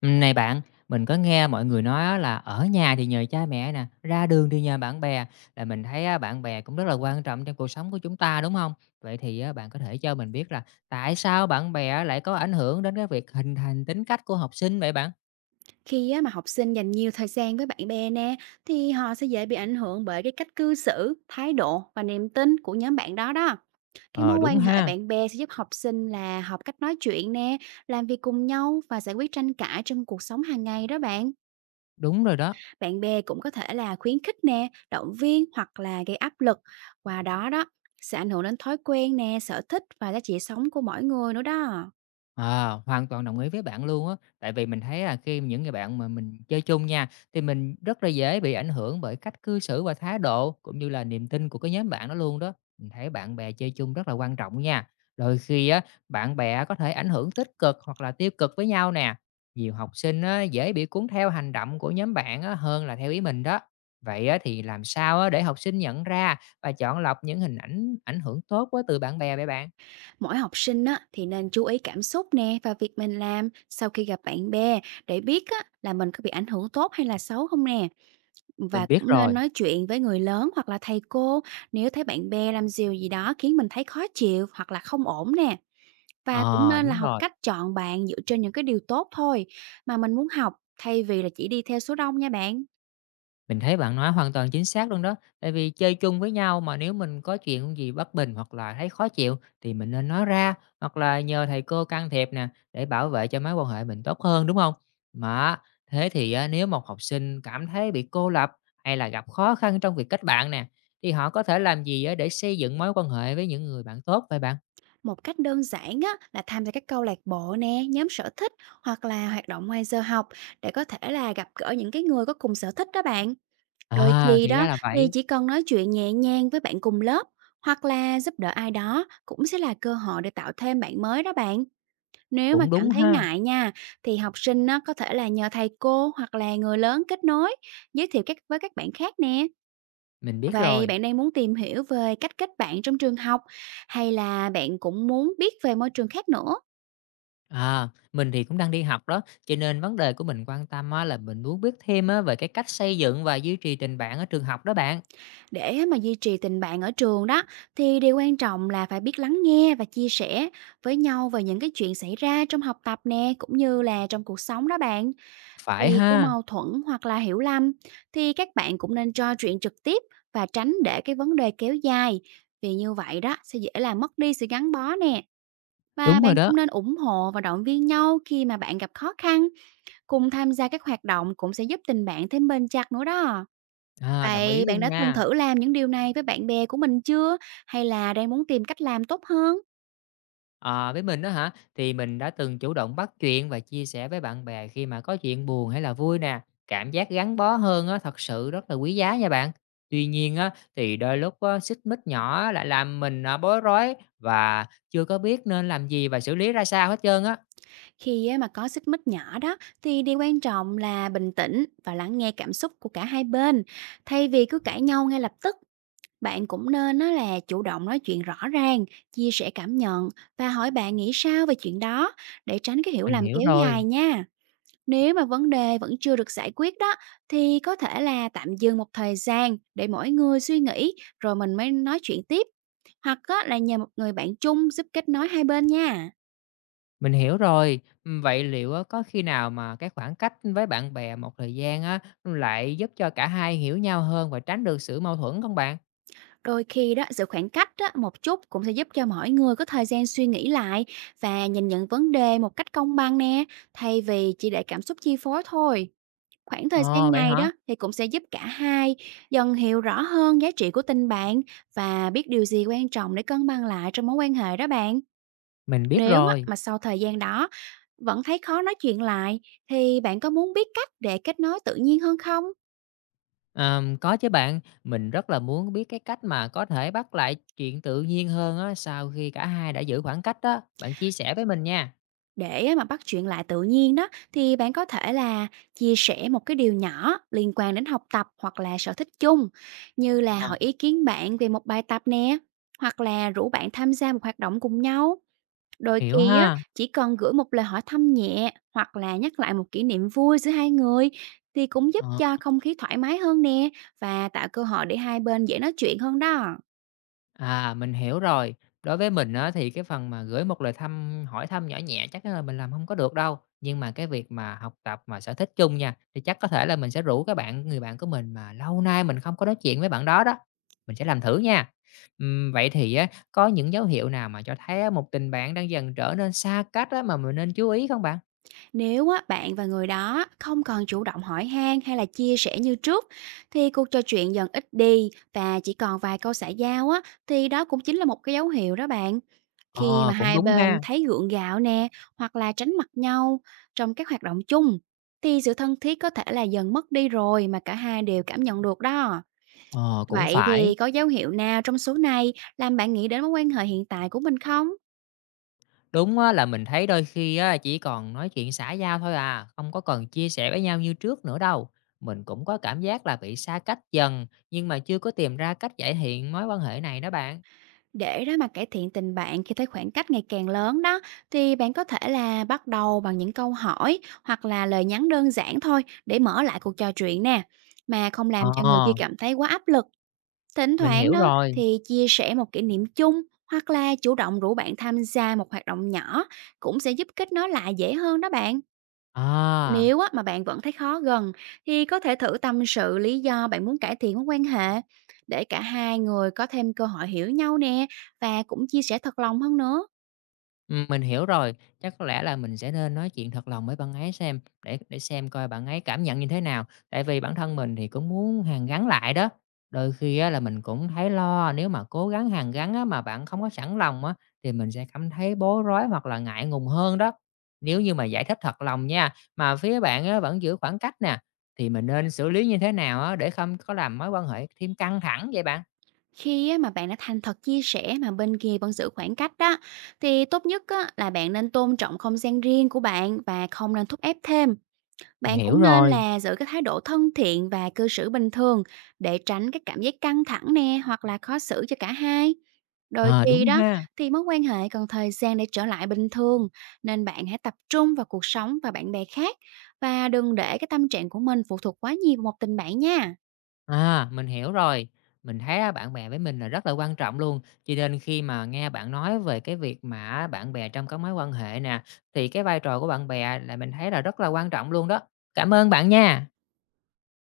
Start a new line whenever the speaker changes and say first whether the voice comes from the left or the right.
left: Này bạn, mình có nghe mọi người nói á là ở nhà thì nhờ cha mẹ nè, ra đường thì nhờ bạn bè, là mình thấy á, bạn bè cũng rất là quan trọng trong cuộc sống của chúng ta đúng không? Vậy thì á, bạn có thể cho mình biết là tại sao bạn bè lại có ảnh hưởng đến cái việc hình thành tính cách của học sinh vậy bạn?
right: Khi á, mà học sinh dành nhiều thời gian với bạn bè nè, thì họ sẽ dễ bị ảnh hưởng bởi cái cách cư xử, thái độ và niềm tin của nhóm bạn đó đó. Cái mối
left: Ờ đúng
right: quan hệ
left: ha,
right: bạn bè sẽ giúp học sinh là học cách nói chuyện nè, làm việc cùng nhau và giải quyết tranh cãi trong cuộc sống hàng ngày đó bạn.
left: đúng rồi đó.
right: Bạn bè cũng có thể là khuyến khích nè, động viên hoặc là gây áp lực. Qua đó đó, sẽ ảnh hưởng đến thói quen nè, sở thích và giá trị sống của mỗi người nữa đó.
left: Ờ, hoàn toàn đồng ý với bạn luôn á. Tại vì mình thấy là khi những người bạn mà mình chơi chung nha, thì mình rất là dễ bị ảnh hưởng bởi cách cư xử và thái độ, cũng như là niềm tin của cái nhóm bạn đó luôn đó. Mình thấy bạn bè chơi chung rất là quan trọng nha. Đôi khi á, bạn bè có thể ảnh hưởng tích cực hoặc là tiêu cực với nhau nè. Nhiều học sinh á, dễ bị cuốn theo hành động của nhóm bạn á, hơn là theo ý mình đó. Vậy á, thì làm sao á, để học sinh nhận ra và chọn lọc những hình ảnh ảnh hưởng tốt á, từ bạn bè vậy bạn?
right: Mỗi học sinh á, thì nên chú ý cảm xúc nè và việc mình làm sau khi gặp bạn bè để biết á, là mình có bị ảnh hưởng tốt hay là xấu không nè. Và
left: Mình biết
right: cũng nên
left: rồi.
right: nói chuyện với người lớn hoặc là thầy cô nếu thấy bạn bè làm điều gì đó khiến mình thấy khó chịu hoặc là không ổn nè. Và cũng
left: Ờ,
right: nên là
left: đúng
right: học
left: rồi.
right: cách chọn bạn dựa trên những cái điều tốt thôi mà mình muốn học thay vì là chỉ đi theo số đông nha bạn.
left: Mình thấy bạn nói hoàn toàn chính xác luôn đó, tại vì chơi chung với nhau mà nếu mình có chuyện gì bất bình hoặc là thấy khó chịu thì mình nên nói ra, hoặc là nhờ thầy cô can thiệp nè, để bảo vệ cho mối quan hệ mình tốt hơn, đúng không? Mà thế thì á, nếu một học sinh cảm thấy bị cô lập hay là gặp khó khăn trong việc kết bạn nè, thì họ có thể làm gì á, để xây dựng mối quan hệ với những người bạn tốt vậy bạn?
right: Một cách đơn giản á, là tham gia các câu lạc bộ nè, nhóm sở thích hoặc là hoạt động ngoài giờ học để có thể là gặp gỡ những cái người có cùng sở thích đó bạn. Đôi
left: À,
right: khi
left: thì ra
right: đó
left: là
right: thì
left: vậy,
right: chỉ cần nói chuyện nhẹ nhàng với bạn cùng lớp hoặc là giúp đỡ ai đó cũng sẽ là cơ hội để tạo thêm bạn mới đó bạn. Nếu mà
left: cũng đúng
right: cảm thấy
left: ha,
right: ngại nha thì học sinh á, có thể là nhờ thầy cô hoặc là người lớn kết nối, giới thiệu các với các bạn khác nè.
left: mình biết
right: Vậy
left: rồi.
right: bạn đang muốn tìm hiểu về cách kết bạn trong trường học hay là bạn cũng muốn biết về môi trường khác nữa?
left: À, mình thì cũng đang đi học đó, cho nên vấn đề của mình quan tâm á, là mình muốn biết thêm á, về cái cách xây dựng và duy trì tình bạn ở trường học đó bạn.
right: Để mà duy trì tình bạn ở trường đó thì điều quan trọng là phải biết lắng nghe và chia sẻ với nhau về những cái chuyện xảy ra trong học tập nè cũng như là trong cuộc sống đó bạn.
left: Phải
right: Khi có
left: ha,
right: mâu thuẫn hoặc là hiểu lầm thì các bạn cũng nên trò chuyện trực tiếp và tránh để cái vấn đề kéo dài, vì như vậy đó sẽ dễ làm mất đi sự gắn bó nè. Và
left: đúng rồi
right: bạn
left: đó.
right: cũng nên ủng hộ và động viên nhau khi mà bạn gặp khó khăn. Cùng tham gia các hoạt động cũng sẽ giúp tình bạn thêm bền chặt nữa đó.
left: À, đồng ý
right: Vậy bạn
left: luôn
right: đã từng
left: nha.
right: thử làm những điều này với bạn bè của mình chưa? Hay là đang muốn tìm cách làm tốt hơn?
left: À, với mình đó hả, thì mình đã từng chủ động bắt chuyện và chia sẻ với bạn bè khi mà có chuyện buồn hay là vui nè. Cảm giác gắn bó hơn á, thật sự rất là quý giá nha bạn. Tuy nhiên á, thì đôi lúc á, xích mích nhỏ á, lại làm mình à, bối rối và chưa có biết nên làm gì và xử lý ra sao hết trơn á.
right: Khi á, mà có xích mích nhỏ đó thì điều quan trọng là bình tĩnh và lắng nghe cảm xúc của cả hai bên. Thay vì cứ cãi nhau ngay lập tức, bạn cũng nên á là chủ động nói chuyện rõ ràng, chia sẻ cảm nhận và hỏi bạn nghĩ sao về chuyện đó để tránh cái hiểu
left: Mình
right: lầm
left: hiểu
right: kéo dài
left: rồi.
right: nha. Nếu mà vấn đề vẫn chưa được giải quyết đó thì có thể là tạm dừng một thời gian để mỗi người suy nghĩ rồi mình mới nói chuyện tiếp. Hoặc á, là nhờ một người bạn chung giúp kết nối hai bên nha.
left: Mình hiểu rồi. Vậy liệu á, có khi nào mà cái khoảng cách với bạn bè một thời gian á, lại giúp cho cả hai hiểu nhau hơn và tránh được sự mâu thuẫn không bạn?
right: Đôi khi đó sự khoảng cách đó, một chút cũng sẽ giúp cho mỗi người có thời gian suy nghĩ lại và nhìn nhận vấn đề một cách công bằng nè, thay vì chỉ để cảm xúc chi phối thôi. Khoảng thời
left: Ồ,
right: gian
left: vậy
right: này
left: hả?
right: đó thì cũng sẽ giúp cả hai dần hiểu rõ hơn giá trị của tình bạn và biết điều gì quan trọng để cân bằng lại trong mối quan hệ đó bạn.
left: Mình biết
right: Nếu á
left: rồi.
right: mà sau thời gian đó vẫn thấy khó nói chuyện lại thì bạn có muốn biết cách để kết nối tự nhiên hơn không?
left: Có chứ bạn, mình rất là muốn biết cái cách mà có thể bắt lại chuyện tự nhiên hơn á, sau khi cả hai đã giữ khoảng cách đó. Bạn chia sẻ với mình nha.
right: Để á mà bắt chuyện lại tự nhiên đó thì bạn có thể là chia sẻ một cái điều nhỏ liên quan đến học tập hoặc là sở thích chung, như là
left: Ờ,
right: hỏi ý kiến bạn về một bài tập nè hoặc là rủ bạn tham gia một hoạt động cùng nhau. Đôi
left: hiểu
right: khi á,
left: ha.
right: chỉ cần gửi một lời hỏi thăm nhẹ hoặc là nhắc lại một kỷ niệm vui giữa hai người thì cũng giúp
left: Ờ.
right: cho không khí thoải mái hơn nè và tạo cơ hội để hai bên dễ nói chuyện hơn đó.
left: À, mình hiểu rồi. Đối với mình á, thì cái phần mà gửi một lời thăm hỏi thăm nhỏ nhẹ chắc là mình làm không có được đâu. Nhưng mà cái việc mà học tập mà sở thích chung nha, thì chắc có thể là mình sẽ rủ các bạn người bạn của mình mà lâu nay mình không có nói chuyện với bạn đó đó, mình sẽ làm thử nha. Vậy thì á, có những dấu hiệu nào mà cho thấy á, một tình bạn đang dần trở nên xa cách á, mà mình nên chú ý không bạn?
right: Nếu á, bạn và người đó không còn chủ động hỏi han hay là chia sẻ như trước, thì cuộc trò chuyện dần ít đi và chỉ còn vài câu xã giao á, thì đó cũng chính là một cái dấu hiệu đó bạn. Khi
left: Ờ,
right: mà
left: cũng
right: hai
left: đúng
right: bên
left: ha.
right: thấy gượng gạo nè, hoặc là tránh mặt nhau trong các hoạt động chung, thì sự thân thiết có thể là dần mất đi rồi mà cả hai đều cảm nhận được đó.
left: Ờ, cũng
right: Vậy
left: phải.
right: thì có dấu hiệu nào trong số này làm bạn nghĩ đến mối quan hệ hiện tại của mình không?
left: Đúng á, là mình thấy đôi khi á, chỉ còn nói chuyện xã giao thôi à, không có cần chia sẻ với nhau như trước nữa đâu. Mình cũng có cảm giác là bị xa cách dần, nhưng mà chưa có tìm ra cách cải thiện mối quan hệ này đó bạn.
right: Để đó mà cải thiện tình bạn khi thấy khoảng cách ngày càng lớn đó, thì bạn có thể là bắt đầu bằng những câu hỏi hoặc là lời nhắn đơn giản thôi để mở lại cuộc trò chuyện nè, mà không làm cho người
left: Ờ,
right: kia cảm thấy quá áp lực. Thỉnh
left: mình
right: thoảng
left: hiểu
right: đó
left: rồi.
right: thì chia sẻ một kỷ niệm chung hoặc là chủ động rủ bạn tham gia một hoạt động nhỏ cũng sẽ giúp kết nối lại dễ hơn đó bạn.
left: À.
right: Nếu á, mà bạn vẫn thấy khó gần thì có thể thử tâm sự lý do bạn muốn cải thiện mối quan hệ để cả hai người có thêm cơ hội hiểu nhau nè và cũng chia sẻ thật lòng hơn nữa.
left: Mình hiểu rồi, chắc có lẽ là mình sẽ nên nói chuyện thật lòng với bạn ấy xem, để xem coi bạn ấy cảm nhận như thế nào. Tại vì bản thân mình thì cũng muốn hàn gắn lại đó, đôi khi á là mình cũng thấy lo nếu mà cố gắng hàn gắn á, mà bạn không có sẵn lòng á, thì mình sẽ cảm thấy bối rối hoặc là ngại ngùng hơn đó. Nếu như mà giải thích thật lòng nha, mà phía bạn á vẫn giữ khoảng cách nè, thì mình nên xử lý như thế nào á, để không có làm mối quan hệ thêm căng thẳng vậy bạn?
right: Khi á, mà bạn đã thành thật chia sẻ mà bên kia vẫn giữ khoảng cách đó thì tốt nhất á, là bạn nên tôn trọng không gian riêng của bạn và không nên thúc ép thêm.
left: Mình
right: Bạn
left: hiểu
right: cũng nên
left: rồi,
right: là giữ cái thái độ thân thiện và cư xử bình thường để tránh cái cảm giác căng thẳng nè hoặc là khó xử cho cả hai. Đôi
left: à
right: khi
left: đúng
right: đó
left: ha.
right: thì mối quan hệ cần thời gian để trở lại bình thường, nên bạn hãy tập trung vào cuộc sống và bạn bè khác và đừng để cái tâm trạng của mình phụ thuộc quá nhiều vào một tình bạn nha.
left: À, mình hiểu rồi. Mình thấy á, bạn bè với mình là rất là quan trọng luôn. Cho nên khi mà nghe bạn nói về cái việc mà bạn bè trong các mối quan hệ nè, thì cái vai trò của bạn bè là mình thấy là rất là quan trọng luôn đó. Cảm ơn bạn nha.